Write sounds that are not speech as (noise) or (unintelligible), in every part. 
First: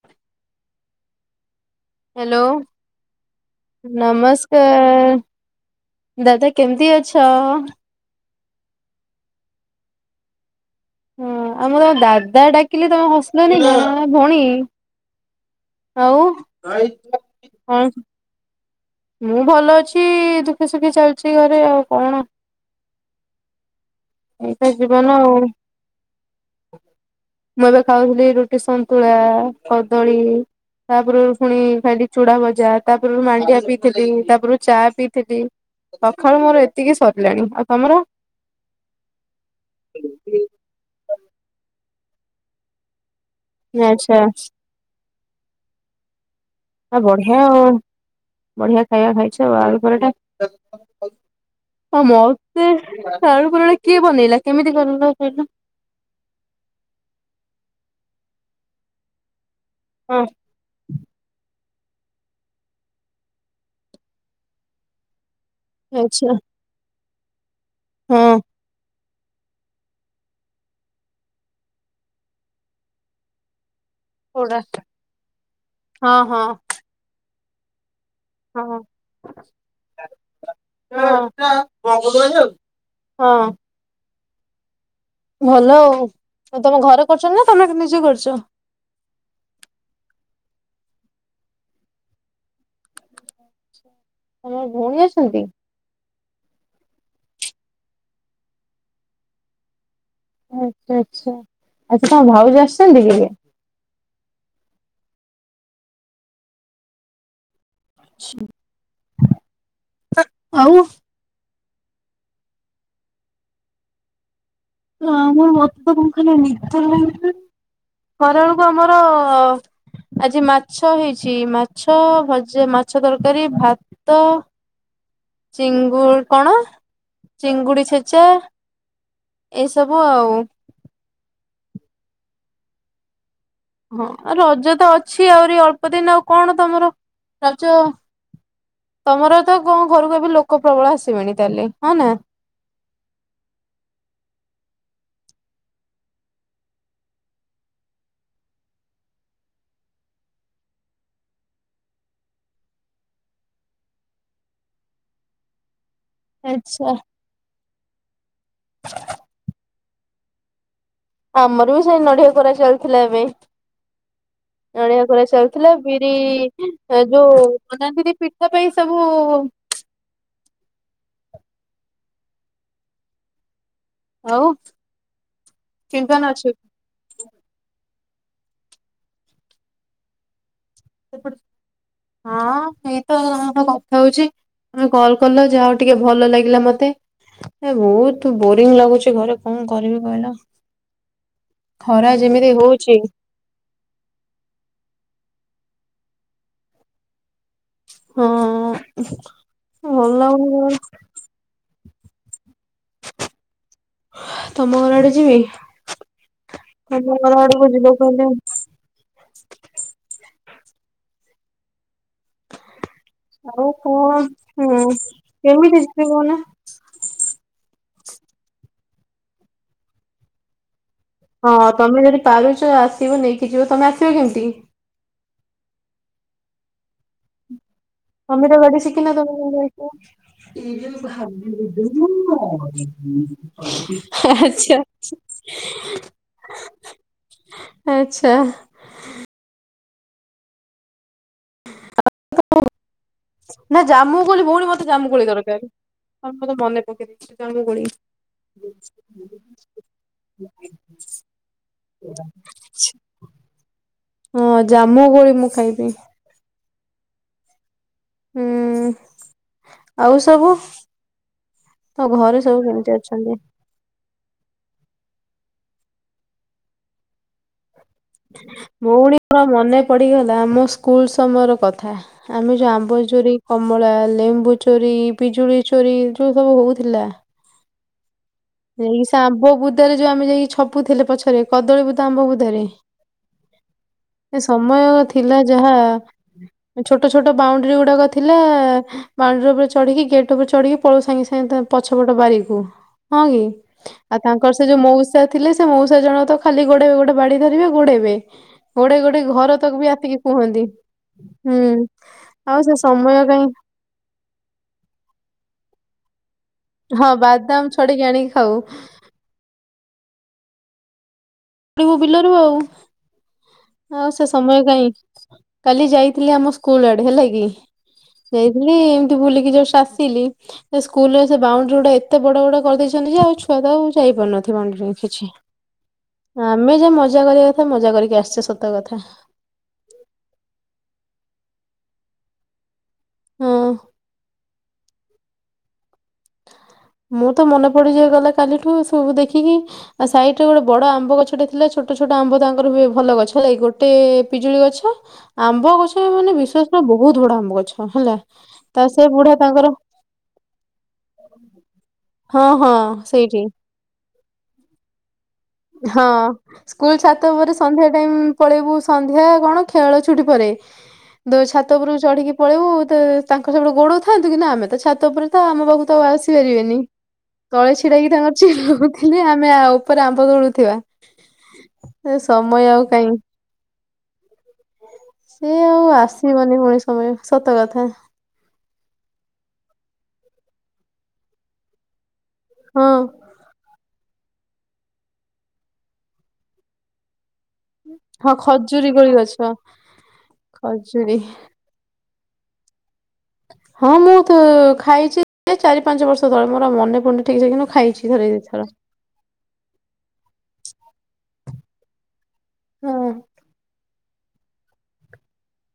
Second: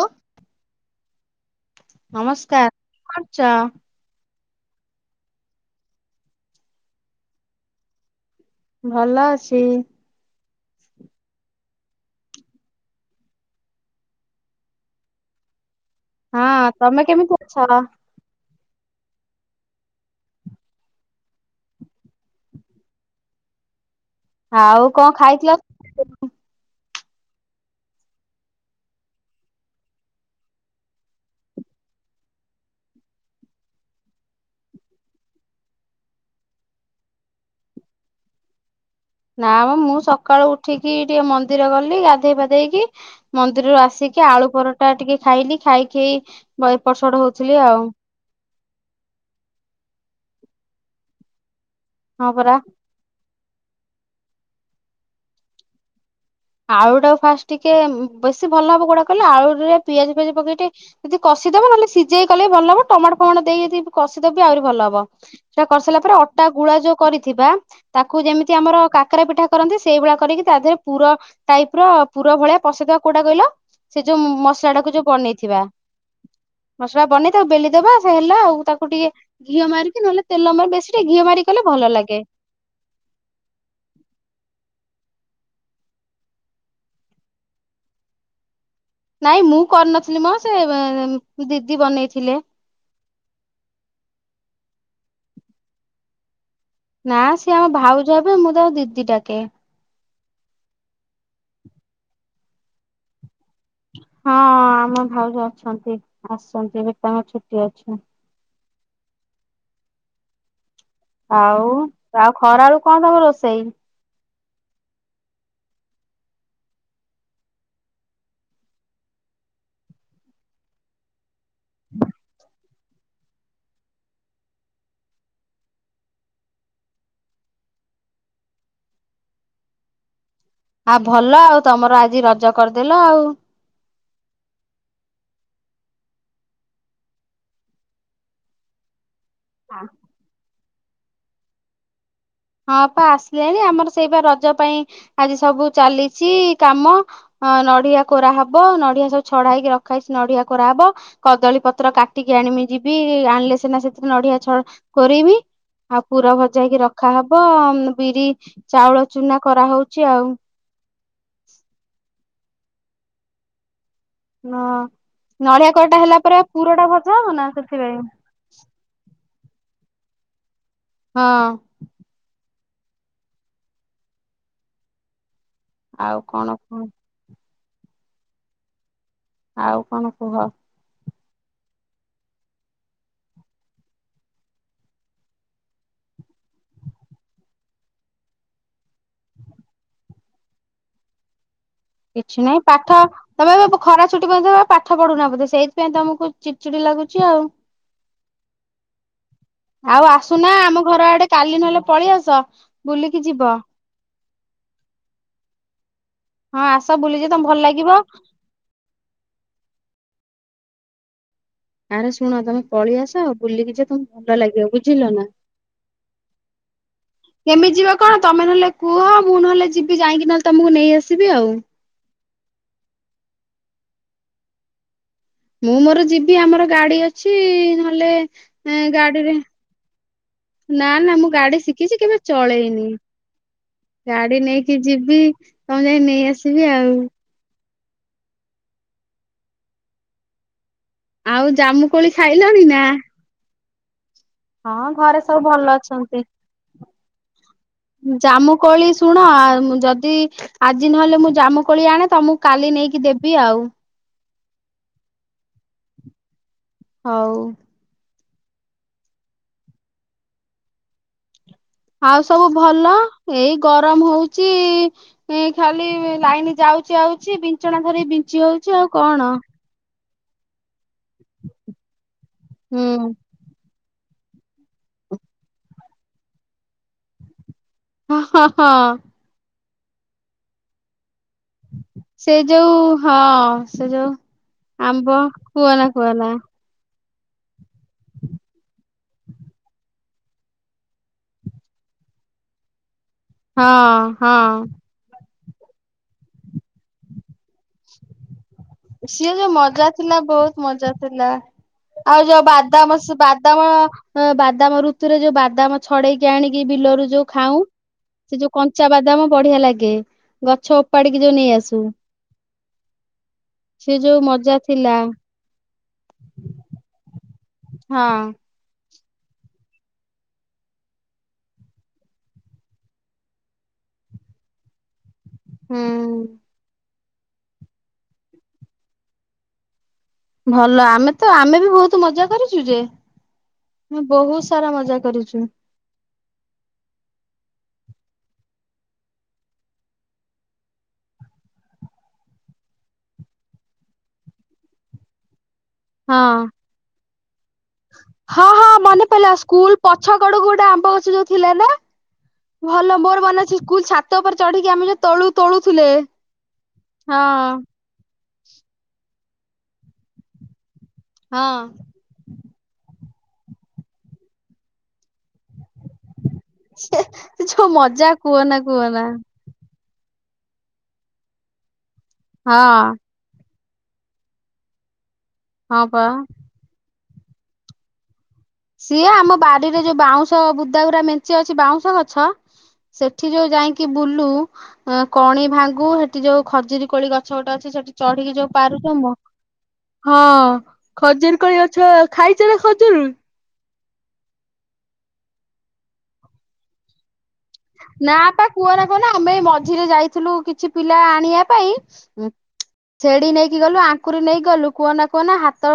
ଅଁ ହ୍ୟାଲୋ ନମସ୍କାର। କ କରଛ? ତ, ଦାଦା କେମତି ଅଛ? ଭଲ ଅଛି। ହଁ, ଆ ମୁଁ ତ ଦାଦା ଡାକିଲି ତମେ ହସିଲନି କଣ ଭଉଣୀ ଆଉ ହଁ, ତମେ କେମିତି ଅଛ? କଣ ମୁଁ ଭଲ ଅଛି, ଦୁଃଖେ ସୁଖୀ ଚାଲିଛି ଘରେ ଆଉ କଣ? ଏଇତ ଆଉ ଜୀବନ କଣ ଆଉ ଖାଇଥିଲ? ମୁଁ ଏବେ ଖାଉଥିଲି ରୁଟି ସନ୍ତୁଳା, କଦଳୀ, ତାପୂର୍ବୁରୁ ଫୁଣି ଖାଇଲି ଚୁଡା ଭଜା, ତାପୂର୍ବୁରୁ ମାଣ୍ଡିଆ ପିଇଥିଲି, ତାପୂର୍ବୁରୁ ଚା ପିଇଥିଲି, ସଖାଳୁ ମୋର ଏତିକି ସରିଲାଣି। ଆଉ ତମର? ନା ମ, ମୁଁ ସକାଳୁ ଉଠିକି ଟିକେ ମନ୍ଦିର ଗଲି, ଗାଧେଇ ପାଧେଇକି ମନ୍ଦିରରୁ ଆଚ୍ଛା ଆସିକି, ଆଳୁ ପରଟା ଟିକେ ଖାଇଲି, ଖାଇକି ଏପଟ ଆ ସେପଟ ବଢିଆ ହଉଥିଲି ଆଉ। ବଢିଆ ଖାଇବା ଖାଇଛ ଆଉ ଆଳୁ ପରଟା କ ହଁ ପରା। ମୋତେ ଆଳୁ ପରଟା କିଏ ବନେଇଲା କେମିତି କରଲ ସେଇଟା? ଆଳୁଟାକୁ ଫାଷ୍ଟ ଟିକେ, ବେଶୀ ଭଲ ହବ କୋଉଟା କହିଲ? ଆଳୁ ଏୟା ପିଆଜ ଫିଆଜ ପକେଇ ଟିକେ, ଯଦି କଷିଦବ ନହେଲେ ସିଝେଇ କଲେ ବି ଭଲ ହବ ଟମାଟୋ ଫମାଟୋ ଦେଇକି କଷିଦବି ଆହୁରି ଭଲ ହବ ସେଇ କରିସାରିଲା ପରେ ଆଚ୍ଛା ଅଟା ଗୁଳା ଯୋଉ- କରିଥିବା ତାକୁ ହଁ। ଯେମିତି ଆମର କା - କାରରା ପିଠା କରନ୍ତି ସେଇଭଳିଆ କରିକି ତା ଦେହରେ ପୁର- ତାଇ ପୁରା ପୁର ଭଳିଆ କସିଦେବ କୋଉଟା କହିଲ ସେ ଯୋଉ କୋଉଟା ମସଲା ଟାକୁ ଯୋଉ ବନେଇଥିବା ହଁ ହଁ ମସଲା ବନେଇ- ବେଲିଦବା। ହେଲା ଆଉ ହଁ ତାକୁ ଟିକେ ଘିଅ ମାରିକି ନହେଲେ ତେଲ ମାରି ବେଶୀ ଟିକେ ଘିଅ ହଁ ମାରି କଲେ ଭଲ ଲାଗେ। ହଁ ଭଲ ଆଉ ତମେ ଘରେ କରୁଛ ନା ତମେ ନିଜେ କରୁଛ? ନାଇଁ ମୁଁ କରିନଥିଲି ମ ସେ ଦିଦି ବନେଇଥିଲେ। ତମର ଭଉଣୀ ଅଛନ୍ତି? ନା ସିଏ ଆମ ଭାଉଜ ହେବେ ମୁଁ ତାଙ୍କୁ ଦିଦି ଡାକେ। ଆଚ୍ଛା ଆଚ୍ଛା ଆଚ୍ଛା ତମ ଭାଉଜ ଆସିଛନ୍ତି କି? ହଁ ଅ ଆମ ଭାଉଜ ଅଛନ୍ତି ଆସିଛନ୍ତି ଏବେ ତାଙ୍କ ଛୁଟି ଟି ଅଛି। (unintelligible) ଆଉ। ଆଉ ଆଉ ଖରାଅଳୁ କଣ ତମର ରୋଷେଇ? ଆମର ମତେ କଣ ଖାଲି ନିିଦ ଲାଗୁଚି ଖରା ବେଳକୁ ଆମର ଆଜି ମାଛ ହେଇଚି। ଚି ମାଛ ଭଜା ମାଚ ମାଛ ତରକାରୀ ଭାତ ଚିଙ୍ଗୁ କଣ ଚିଙ୍ଗୁଡି ଛେଚା। ଏସବୁ ଆଉ। ଆ ଭଲ ଆଉ ତମର ଆଜି ରଜ କରିଦେଲ ଆଉ। ହଁ ଆଉ ରଜ ତ ଅଛି ଆହୁରି ଅଳ୍ପ ଦିନ ଆଉ କଣ ତମର ରଜ ତମର ତ କଣ ଘରକୁ ଏବେ ଲୋକ ଲୋକ ପ୍ରବଳ ଆସିବେଣିି ତାହେଲେ ହଁ ନା? ହଁ ପା ଆସିଲେଣି ଆମର ସେଇ ବା ରଜ ପାଇଁ ଆଜି ସବୁ ଚାଲିଚି କାମ ଅ ନଡିଆ କୋରାହବ ନଡିଆ ସବୁ ଛଡା ହେଇକି ରଖା ହେଇଚି ନଡିଆ କୋରାହବ କଦଳୀ ପତ୍ର କାଟିକି ଆଣିବି ଯିବି ଆଣିଲେ ସିନା ସେଥିରେ ନଡିଆ ଛ କୋରେଇବି। ଆଉ ପୁରା ଭଜା ହେଇକି ଆଚ୍ଛା। ରଖ ହବ ବିରି ଚାଉଳ ଚୁନା କରାହଉଚ ଚି ଆଉ। ଆମର ବି ସେଇ ନଢ଼ିଆ କୋରା ଚାଲିଥିଲା ଏବେ। ହଁ ନଡ଼ିଆ କୋରା ନଡିଆ ଚାଲିଥିଲା କୋରାଟା ବିରି ହେଲା ପରେ ପୁରଟା ଭଜା ହବ ଯୋଉ ନା ସେଥିପାଇଁ ବନାନ୍ତିନି ପିଠା ପାଇଁ ସବୁ ହଁ। ଆଉ। ଆଉ ଚିନ୍ତନ ଅଛି କଣ କୁହ? ଆଉ କଣ କୁହ? ସେପଟ ହଁ ସେଇତ ବ କଥା ହଉଚି ତମେ କଲ କଲ ଯାହା ହଉ ଟିକେ ଭଲ ଲାଗିଲା ମତେ ବହୁତ ବୋରିଙ୍ଗ ଲାଗୁଚି ଘରେ କଣ କରିବି କହିଲ? ଖରା କିଛି ଯେମିତି ନାହିଁ ହଉଛି। ପାଠ ତମେ ଏବେ ଖରା ଛୁଟି ପରେ ପାଠ ପଢୁନା ବୋଧେ ସେଇ ସେଥିପାଇଁ ତମକୁ ଚିଡିଚିଡି ଲାଗୁଛି ଆଉ। ହଁ ଆଉ ଭଲ ଆସୁନା ଲାଗୁନି ଆମ ଘର ଆଡେ କାଲି ନହେଲେ ପଳେଇ ଆସ ବୁଲିକି ଯିବ। ତମ ଘର ଆଡେ ଯିବି? ହଁ ଆସ ତମ ବୁଲିଯିବ ଘର ତମକୁ ଭଲ ଆଡ଼କୁ ଲାଗିବ। ଯିବାକୁ ହେଲେ ଆରେ ଶୁଣ ତମେ ପଳେଇଆସ ଆଉ ବୁଲିକି ଯ ତମକୁ ଭଲ ଲାଗିବ ହୁଁ ବୁଝିଲ ନା କେମିତି ଯିବି କହୁନା କେମିତି ଯିବ କଣ ତମେ ନହେଲେ- କୁହ ମୁଁ ନହେଲେ ଯିବି ଯାଇକି ନହେଲେ ତମକୁ ନେଇ ଆସି ହଁ ତମେ ଯଦି- ପାରୁଛ ଆସିବ ନେଇକି ଯିବ ତମେ ଆସିବ କେମିତି? ମୁଁ ମୋର ଯିବି ଆମର ଗାଡି ଅଛି ନହଲେ- ମମି ତ ଗଡି ଶିଖିନା ତମ ନା ନା ମୁଁ ଗାଡି ଶିଖିଛି କେବେ ଚଳେଇନି (unintelligible) ଗାଡି ନେଇକି ଆଛା- ଯିବି ତମକୁ ଯାଇ ନେଇ ଆସିବି ଆଉ। ଆଚ୍ଛା ଆଉ ଜାମୁ କୋଳି ଖାଇଲଣି ନା- ନା ଜାମୁ- କୋଳି ଭଉଣୀ ମତେ ହଁ ଜାମୁ ଘରେ କୋଳି ସବୁ ଦରକାର ଭଲ ଅଛନ୍ତି। ତମେ ମତେ ମନେ ପକେଇ ଦେଇଛ ଜାମୁ କୋଳି ଜାମୁକୋଳି ଶୁଣ, ଆ ଉମ୍ ଯଦି ଆଜି ନହେଲେ ମୁଁ ଜାମୁକୋଳି ଆଣେ, ତମୁକୁ କାଲି ନେଇକି ଦେବି ଆଉ। ହଁ, ଜାମୁକୋଳି ମୁଁ ଖାଇବି। ହଉ। ହୁଁ। ଆଉ ସବୁ ତମ ଆଉ ଘରେ ସବୁ କେମିତି ଭଲ। ଅଛନ୍ତି? ଏଇ ଗରମ ହଉଚି ଖାଲି ଲାଇନ୍ ଯାଉଛି ଆଉଛି, ବିନ୍ ବିଞ୍ଚଣା ଧରି ବିଞ୍ଚି ହଉଛୁ, ଆଉ କଣ? ପଡ଼ିଗଲା, ଆମ ସ୍କୁ ସ୍କୁଲ ସମୟର କଥା। ଆମେ ଯୋଉ ଆମ୍ବ ହୁଁ। ଚୋରି କର୍ କମଳା, ଲେମ୍ବୁ ଚୋରି, ପିଜୁଳି ଚୋରି, ଯୋଉ ସବୁ ହଉଥିଲା ହଁ ହଁ ହଁ ଏଇ ଶାମ୍ପୁ ବୁଦ୍ ତୋଟାରେ ଯୋଉ ଆମେ ଯାଇକି ଛପୁଥିଲେ ପଛ ସେ ଯୋଉ ହଁ, ସେ ଯୋଉ ଏ ସମୟ ଆମ୍ବ, ଥିଲା ଯାହା କୁହନା କୁହନା। ଛୋଟ ଛୋଟ ବାଉଣ୍ଡ୍ରିଗୁଡାକ ଥିଲା, ବାଉଣ୍ଡ୍ରି ଉପରେ ଚଢିକି, ଗେଟ୍ ଉପରେ ଚଢିକି, ପଳଉ ସାଙ୍ଗେ ସାଙ୍ଗେ ତା ପଛପଟ ବାରିକୁ। ହଁ, କି? ହଁ ଆଉ ତାଙ୍କର ସେ ଯୋଉ ହଁ ମଉସା ଥିଲେ ସେ ମଉସା ଜଣକ ତ ଖାଲି ଗୋଡେ ଗୋଡେ ବାଡି ଧରିବେ ଗୋଡେଇବେ। ଗୋଡେଇ ଗୋଡେଇ ସିଏ ଯୋଉ ଘର ତକ ମଜା ବି ଥିଲା ଆସିକି ବହୁତ କୁହନ୍ତି ମଜା ଥିଲା ହୁଁ ଆଉ ଯୋଉ ବାଦାମ ସେ ବାଦାମ ଅଁ ବାଦାମ ଋତୁରେ ଯୋଉ ବାଦାମଛ ଫଡେଇ ସିଏ ଆଣିକି ବିଲରୁ ହଁ ଯୋଉ ଖାଉଁ, ବାଦାମ ଛଡେଇକି ଆଣିକି ସେ ଖାଉ ଯୋଉ କଞ୍ଚା ବାଦାମ ବଢିଆ ଲାଗେ। ଗଛ ଓପାଡି ପଡିବୁ ବିଲରୁ ଆଉ। ଆଉ ଯୋଉ ସେ ମଜା ସମୟ କାଇଁ ଥିଲା। କାଲି ଯାଇଥିଲି ଆମ ସ୍କୁଲ ଆଡେ ହେଲା କି ହଁ। ଯାଇଥିଲି ବୁଲିକି ଜଷ୍ଟ ଆସିଲି ସେ ସ୍କୁଲରେ ସେ ବାଉଣ୍ଡରୀ ଗୁଡା ଏତେ ବଡ ବଡ କରିଦେଇଚନ୍ତି ଯେ ଆଉ ଛୁଆ ତ ଆଉ ଯାଇପାରୁନଥିବେ ବାଉଣ୍ଡରୀରେ କିଛି। ହୁଁ ଆମେ ଯେ ମଜ ମଜା କରିବା କଥା ମଜା କରିକି ଆସେ ସ ସତ କଥା। ଭଲ ଆମେ ତ ଆମେ ବି ବହୁତ ମଜା କରିଚୁ ଯେ। ହଁ ଆମେ ବହୁତ ସ ସାରା ମଜା କରୁଚୁ। ମୁଁ ତ ମନେ ପଡି ଯାଏ ଗଲା କାଲିଠୁ ସବୁ ଦେଖିକି ଆ ସାଇଡ ଗୋଟେ ବଡ ଆମ୍ବ ଗଛଟେ ଥିଲା ଛୋଟ ଛୋଟ ଆମ୍ବ ତାଙ୍କର ହୁଏ ଭଲ ଗଛ ହେଲା ଗୋଟେ ପିଜୁଳି ଗଛ ଆମ୍ବ ଗଛ ହଁ। ମାନେ ବିଶ୍ୱାସ କର ବୋ ବହୁତ ବଡ଼ ଆମ୍ବ ଗଛ ହେଲା ହଁ ହଁ ତା ସେ ମନେ ପଇଲା ବୁଢା ତାଙ୍କର ସ୍କୁଲ ପଛ କଡକୁ ଗୋଟେ ଆମ୍ବ ଗଛ ଯୋଉ ଥିଲେ ନା? ହଁ ହଁ ଭଲ ମୋର ମନେ ସେଇଠି। ଅଛି ସ୍କୁଲ ଛାତ ଉପରେ ଚଢିକି ଆମେ ତଳୁ ତୋଳୁଥିଲେ ହଁ ସ୍କୁଲ ହଁ। ଛାତ ଉପରେ ସନ୍ଧ୍ୟା ଟାଇମ ପଳେଇବୁ ସନ୍ଧ୍ୟା କଣ ଖେଳ ଛୁଟି ପରେ ଦୋ ହଁ ଛାତ ଉପରୁକୁ ଚଢିକି ପଳେଇବୁ ତ ତାଙ୍କୁ ସେପଟେ ଗୋଡଉ ଥାନ୍ତୁ କିନ୍ତୁ ଆମେ ତ ଛାତ ଉପରେ ତ ଆମ ବାକୁ ତ ଆସ ସି ପାରିବେନି ସେ ଯୋଉ ତଳେ ମଜା ଛିଡାହେଇକି ତାଙ୍କର କୁହନା ଚିଲୋଉ କୁହନା। ଥିଲେ ଆମେ ଆଉ ପରା ମ୍ ମ୍ବ ତୋଳୁଥିବା। ଏ ସମୟ ଆଉ ହଁ କାଇଁ। ସେ ହଁ ଆଉ ପା ଆସିବନି (unintelligible) ସମୟ ସତ କଥା। ସିଏ ଆମ ବାଡିରେ ଯୋଉ ବାଉଁଶ ବୁଦାଗୁୁରା ମେଞ୍ଚେ ଅଛି ବାଉଁଶ ଗଛ ହଁ ସେଠି ଯୋଉ ଯାଇଁକି ବୁଲୁ ଅଁ କଣି ଭାଙ୍ଗୁ ସେଠି ଯୋଉ ଖଜୁରୀ କୋଳି ଗ ଗଛ ଗୋଟେ ଅଛି ସେଠି ହଁ ଚଢିକି ଯୋଉ ଖଜୁରୀ ପାରୁଚ କୋଳି ମ ଗଛ ହଁ ଖଜୁରୀ ଖଜୁର କଳି ଗଛ ଖାଇଛ ନା ଖଜୁରୀ? ହଁ ମୁଁ ତ ଖାଇଚି ଚାରି ପାଞ୍ଚ ବର୍ଷ ତଳେ ମୋର ଆଉ ମନେ ପୁଡୁନି। ନା ପା କୁଅନା କୂଅନା ଆମେ ମଝିରେ ଯାଇଥିଲୁ କିଛି ପିଲା ଆଣିବା ପାଇଁ ଉଁ। ହଁ ସେଡି ନେଇକି ଗଲୁ ଆ କୁରୀ ନେଇକି ଗଲୁ କୁଅନା କୁଅନା ହାତ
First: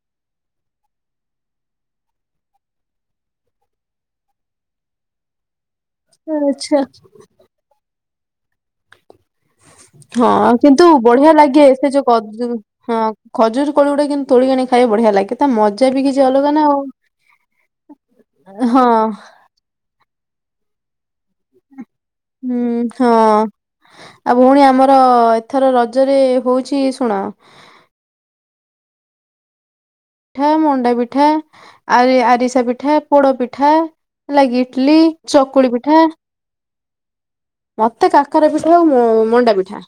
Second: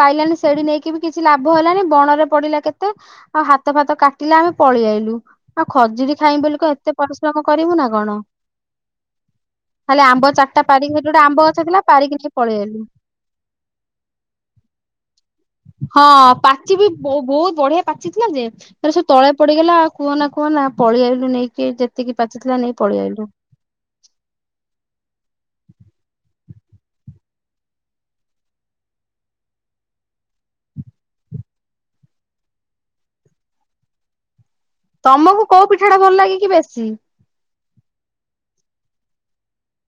ପାଇଲାନି ସେଡି ନେଇକି ବି କିଛି ଲାଭ ହେଲାନି ବଣରେ ପଡିଲା କେତେ ଆଉ ହାତ ଫାତ କାଟିଲେ ଆମେ ପଳେଇ ଆଲୁ ଆଉ ଖଜୁ ଖାଇମୁଁ ବୋଲ କଣ ଆଚ୍ଛା। ଏତେ ପରିଶ୍ରମ କରିବୁ ନା କଣ। ଖାଲି ହଁ ଆମ୍ବ ଚାରିଟା କିନ୍ତୁ ପାରିକି ସେଠି ଗୋଟେ ବଢିଆ ଆମ୍ବ ଲାଗେ ଗଛ ଥିଲା ସେ ଯୋଉ ପାରିକି ନେଇ କଜୁ ପଳେଇ ଆଇଲୁ। ହଁ ଖଜୁରୀ କୋଳି ଗୁଡା କିନ୍ତୁ ତୋଳି ଆଣି ଖାଇବା ବଢିଆ ଲାଗେ। ତା ମଜା ବି ହଁ କିଛି ଅଲଗା ନା ପାଚି ଆଉ। ବି ବୋ ବହୁତ ବଢିଆ ପାଚି ଥିଲା ଯେ ହଁ ସେଡା ତଳେ ପଡିଗଲା କୁଅନା କୁଅନା ପଳିଆଇଲୁ ହୁଁ ହଁ ଆଉ ଭଉଣୀ ଆମର ଏଥର ର ଜରେ ହଉଛି ଶୁଣ। ପିଠା ମଣ୍ଡା ପିଠା ଆ ଆରିସା ପିଠା ପୋଡ ପିଠା ଲାଗି ତମକୁ କୋଉ ପିଠା ଟା ଭଲ ଲାଗେ କି ବେଶି? ମତେ କାକରା ପିଠା ଆଉ ମଣ୍ଡା ପିଠା।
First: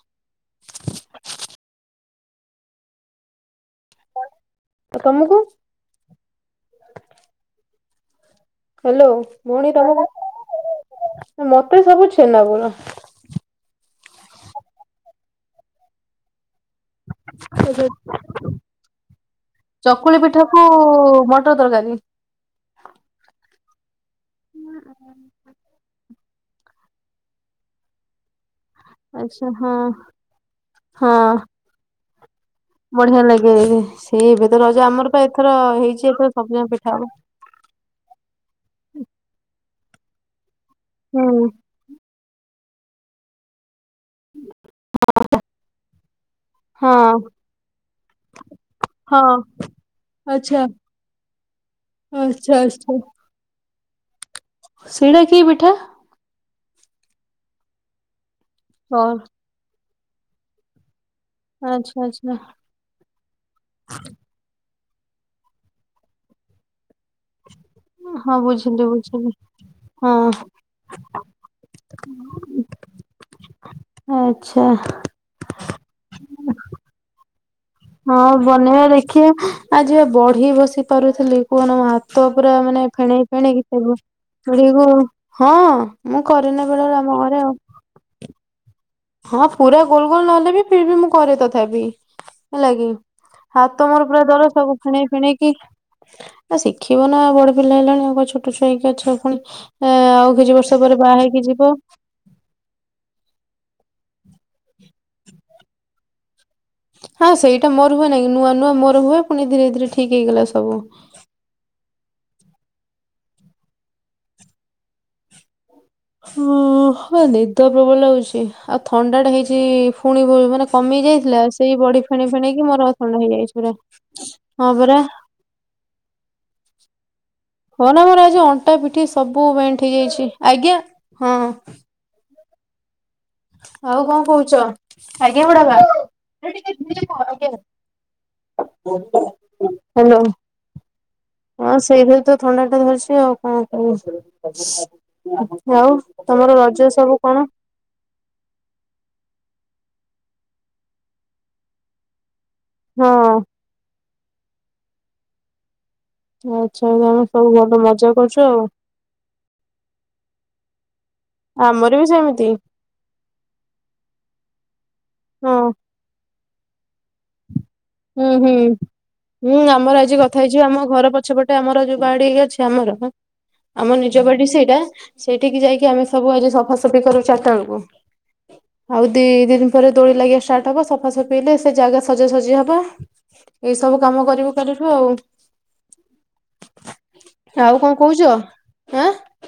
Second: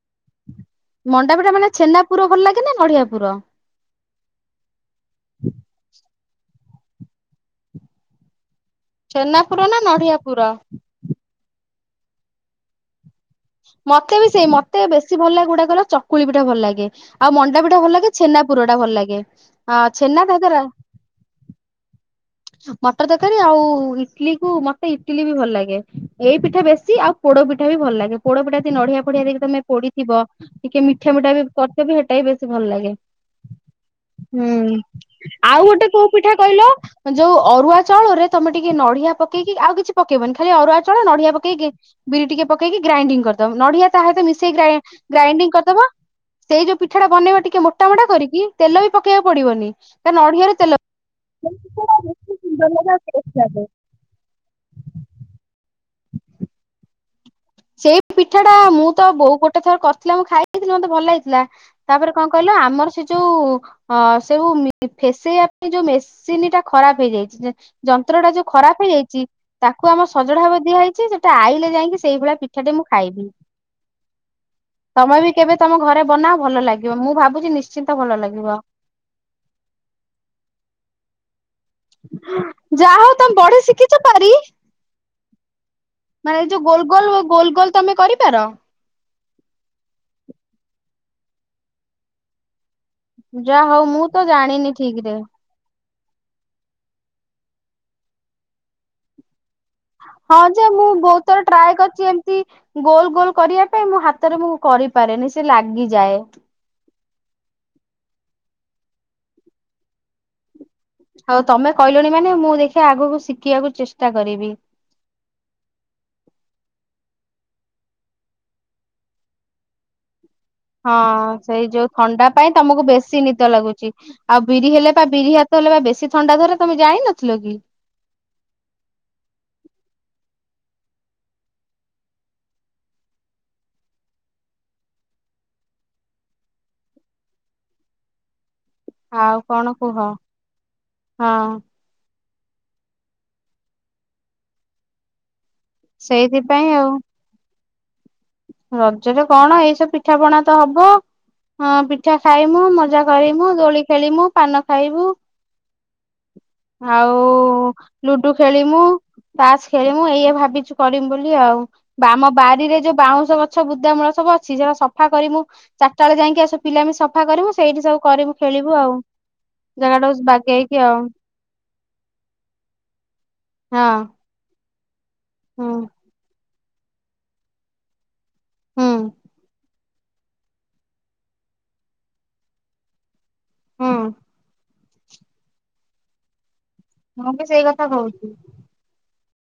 ମଣ୍ଡାପିଠା ମାନେ ଛେନା ପୁର ଭଲ ଲାଗେ ନା ନଢିଆ ପୁର। କଣ। ଆଉ ତମକୁ। (inaudible) ହ୍ୟାଲୋ ଛେନା ପୁର ଭଉଣୀ ନା ତମ ନଡିଆ (unintelligible) ପୁର? ମତ୍ ଏଥିରେ ସବୁ ଛେନା ପୁର। ମତେ ବି ସେଇ ମତେ ବେଶି ଭଲ ଲାଗେ କଉଟା କହିଲ ଚକୁଳି ପିଠା ଭଲ ଲାଗେ। ଆଉ ମଣ୍ଡା ପିଠା ଭଲ ଲାଗେ। ଛେନା ପୁର ଟା ଭଲଲାଗେ। ଆ ଚକୁଳି ଛେନା ପିଠାକୁ ଘାଗେରା। ମଟର ତରକାରୀ ମଟର ତରକାରୀ ଆଉ ଇ ଇଟିଲି କୁ ମତେ ଇଟିଲି ବି ଭଲ ଲାଗେ। ଏଇ ପିଠା ବେଶି ଆଉ ପୋଡ ପିଠା ବି ଭଲ ଲାଗେ। ପୋଡ ପିଠା ଯଦି ନଢିଆ ଫଢିଆ ଦେଇକି ଆଚ୍ଛା ତମେ ହଁ ପୋଡିଥିବ। ଟିକେ ମିଠା ହଁ। ମିଠା ବି କରିଥିବ ବି ହେତେ ଏଇ ବେ ବଢିଆ ଲାଗେ ସେଏ ଏବେ ତ ହୁଁ ରଜ ଆମର ପା ଏଥର ଆଉ ଗୋଟେ କୋଉ ହେଇଛି ଏଥର ପିଠା କହିଲ ସବୁଜାକ ପିଠା ହେବ। ଯୋଉ ଅରୁଆ ଚାଉଳରେ ତମେ ଟିକେ ନଢିଆ ପକେଇକି ଆଉ କିଛି ପକେଇବନି ଖାଲି ଅରୁଆ ଚଳେ ନଢିଆ ହୁଁ ପକେଇକି ଗେ ବିରି ଟିକେ ପକେଇକି ଗ୍ରାଇଣ୍ଡିଙ୍ଗ କରିଦବ। ନଢିଆ ତା ସହିତ ମିଶେଇ ଗ୍ରା ଗ୍ରାଇଣ୍ଡିଙ୍ଗ କରିଦବ। ସେଇ ଯୋଉ ହଁ ପିଠା ଟା ବନେଇବ ଟିକେ ମୋଟା ମୋଟା କରିକି ତେଲ ବି ହଁ ପକେଇବାକୁ ପଡିବନି। କାରଣ ନଢିଆରେ ତେଲ। (unintelligible) ଆଚ୍ଛା ଆଚ୍ଛା। ହଁ। ସିଡା କି ପିଠା? ସେଇ ପି ଠାଟା ମୁଁ ତ ବୋଉ ଗୋଟେ ଥର କରି ଥିଲା ମୁଁ ଖାଇଥିଲି ମତେ ଭଲ ଲାଗି ଥିଲା ଆଚ୍ଛା ତାପରେ କଣ ଆଚ୍ଛା କହିଲ ଆମର ସେ ଯୋଉ ସେଉ ମି ଫେସେଇବା ପାଇଁ ଯୋଉ ମେସିନ୍ ଟା ଖରାପ ହେଇଯାଇଛି। ଯେ ଯନ୍ତ୍ର ଟା ହଁ ଯୋଉ ଖରାପ ବୁଝିଲି ହେଇଯାଇଛି ବୁଝିଲି ତାକୁ ଆମର ହଁ ସଜଡା ଭାବେ ଦିଆଯାଇଛି। ସେଟା ଆଇଲେ ଯାଇକି ସେଇଭଳିଆ ମୁଁ ଖାଇବି। ଆଚ୍ଛା। ତମେ ବି କେବେ ତମ ଘରେ ବନାଅ ଭଲ ଲାଗିବ। ମୁଁ ଭାବୁ ଭାବୁଛି ନିଶ୍ ହଁ ବନେଇବା ଦେଖିବା ଆଜିିବା ବଢି ବସି ପାରୁଥିଲି। କୁହନ ମୋ ହାତ ପୁରା ମାନେ ଯାହା ହଉ ଫେଣେଇ ତମେ ବଢି ଶିଖିଛ ପାରି ଫେଣେଇକି (unintelligible) ହଁ ମୁଁ ମାନେ ଯୋଉ କରିନି ଗୋଲ ବେଳେ ବଳେ ଆମ ଗୋଲ ଘରେ ଗୋଲ ଆଉ। ଗୋଲ ତମେ କରିପାର? ହଁ ପୁରା ଗୋଲ ଗୋଲ ନହେଲେ ବି ଫିରୀବି ମୁଁ ଘରେ ତଥାପି ହେଲାକି। ଯା ହଉ ହାତ ମୋର ମୁଁ ପୁରା ତ ଦର ଜାଣିନି ସବୁ ଠିକ ଫିଣେଇ ରେ। ଫିଣେଇକି ଆ ଶିଖିବ ନା ବଡ ପିଲା ହେଲଣି ଆଉ କଣ ଛୋଟ ଛୁଆ ହେଇକି ଅଛ ପୁଣି ଏ ଆଉ ହଁ କିଛି ଯେ ବର୍ଷ ମୁଁ ପରେ ବାହା ବହୁତ ହେଇକି ଥର ଯିବ। ଟ୍ରାଏ କରିଚି ଏମିତି ଗୋଲ ଗୋଲ କରିବା ହେ ମୋ ହାତରେ ମୁଁ କରିପାରେନି ସେ ଲାଗିଯାଏ। ହଁ ସେଇଟା ମୋର ହୁଏ ନାଇଁ ନୂଆ ନୂଆ ମୋର ହୁଏ ପୁଣି ଧୀରେ ଧୀରେ ଠିକ୍ ହେଇଗଲା ସବୁ। ଆଉ ତମେ କହିଲଣି ମାନେ ମୁଁ ଦେଖି ଆଗକୁ ଶିଖିବାକୁ ଚେଷ୍ଟା କରିବି। ହ ହ ନିଦ ପ୍ରବଳ ଲାଗୁଛି ଆଉ ଥଣ୍ଡା ଟା ହେଇଛି ପୁଣି ବ- ମାନେ ହଁ କମି ଯାଇଥିଲା ସେଇ ଯୋଉ ବଡି ଥଣ୍ଡା ଫେଣେଇ ପାଇଁ ଫେଣେଇକି ତମକୁ ମୋର ଥଣ୍ଡା ବେଶୀ ନିଦ ହେଇଯାଇଛି ପୁରା ଲାଗୁଛି ଆଉ ବିରି ହଁ ହେଲେ ପରା ବା ବିରି ହାତ ହେଲେ ବା ବେଶୀ ଥଣ୍ଡା ଧଲେ ତମେ ଜାଣିନ କି? ହଁ ନା ମୋର ଆଜି ଅଣ୍ଟା ପିଠି ସବୁ ବେଣ୍ଟ ହେଇଯାଇଛି। ଆଜ୍ଞା ହଁ। ଆଉ କଣ କହୁଛ ଆଜ୍ଞା ବଡ଼ବାପା ଆଉ କଣ କୁହ? ହଁ ସେଇରା ତ ଥଣ୍ଡା ଟା ଧରିଛି ଆଉ କଣ କର ଆଉ ତମର ସେଇଥିପାଇଁ ଆଉ। ରଜ ସବୁ କଣ? ରଜରେ କଣ ଏଇସବୁ ପିଠାପଣା ତ ହବ ଅ ପିଠା ଖାଇମୁ ମଜା ହଁ କରିମୁ ଦୋଳି ଖେଳିମୁ। ପାନ ଖାଇବୁ। ଆଚ୍ଛା ଆଉ ତମେ ସବୁ ଭଲ ମଜା ଲୁଡୁ କରୁଛ ଆଉ ଖେଳିମୁ ତାସ୍ ଖେଳିମୁ ଏଇଆ ଭାବିଚୁ କରିମୁ ବୋଲି ଆଉ ଆମର ବି ଆମ ସେମିତି ବାରିରେ ଯୋଉ ବାଉଁଶ ଗଛ ବୁଦା ମୂଳ ସବୁ ଅଛି (unintelligible) ସଫା କରି ମୁଁ ହଁ ଚାରିଟା ବେଳେ ଯେ ଯାଇକି ଆସ ପିଲା ସଫା କରିବୁ। ସେଇଠି ସବୁ ହୁଁ କରିବୁ ହୁଁ ଖେଳିବୁ ଆଉ ହୁଁ ଜାଗା ଆମର ଆଜି ଟାକୁ କଥା ହେଇଚି ବା ବାଗେଇକି ଆମ ଆଉ ଘର ପଛପଟେ ଆମର ଯୋଉ ବାଡ଼ିକି ଅଛି ଆମର। ହଁ ଆମ ନିଜ ବାଡି ସେଇଟା। ସେଠିକି ହୁଁ ଯାଇକି ଆମେ ସବୁ ଆଜି ସପ୍ ଫସଲ ବି କରିବୁ ଚାଟାବେଳକୁ? ହୁଁ ହଉ ଦି ଦିନ ରେ ଦୋଳି ଲାଗିବା ଷ୍ଟାର୍ଟ ହବ ସଫା ସଫି ହେଲେ ସେ ଜାଗା ସଜାସଜି ହବ। ବା ଏଇ ସବୁ ହୁଁ କାମ କରିବୁ କାଲିଠୁ ହଉ। ମୁଁ ବି ସେଇ ଆଉ କଥା କଣ କହୁଛି। କହୁଚ ଆଁ?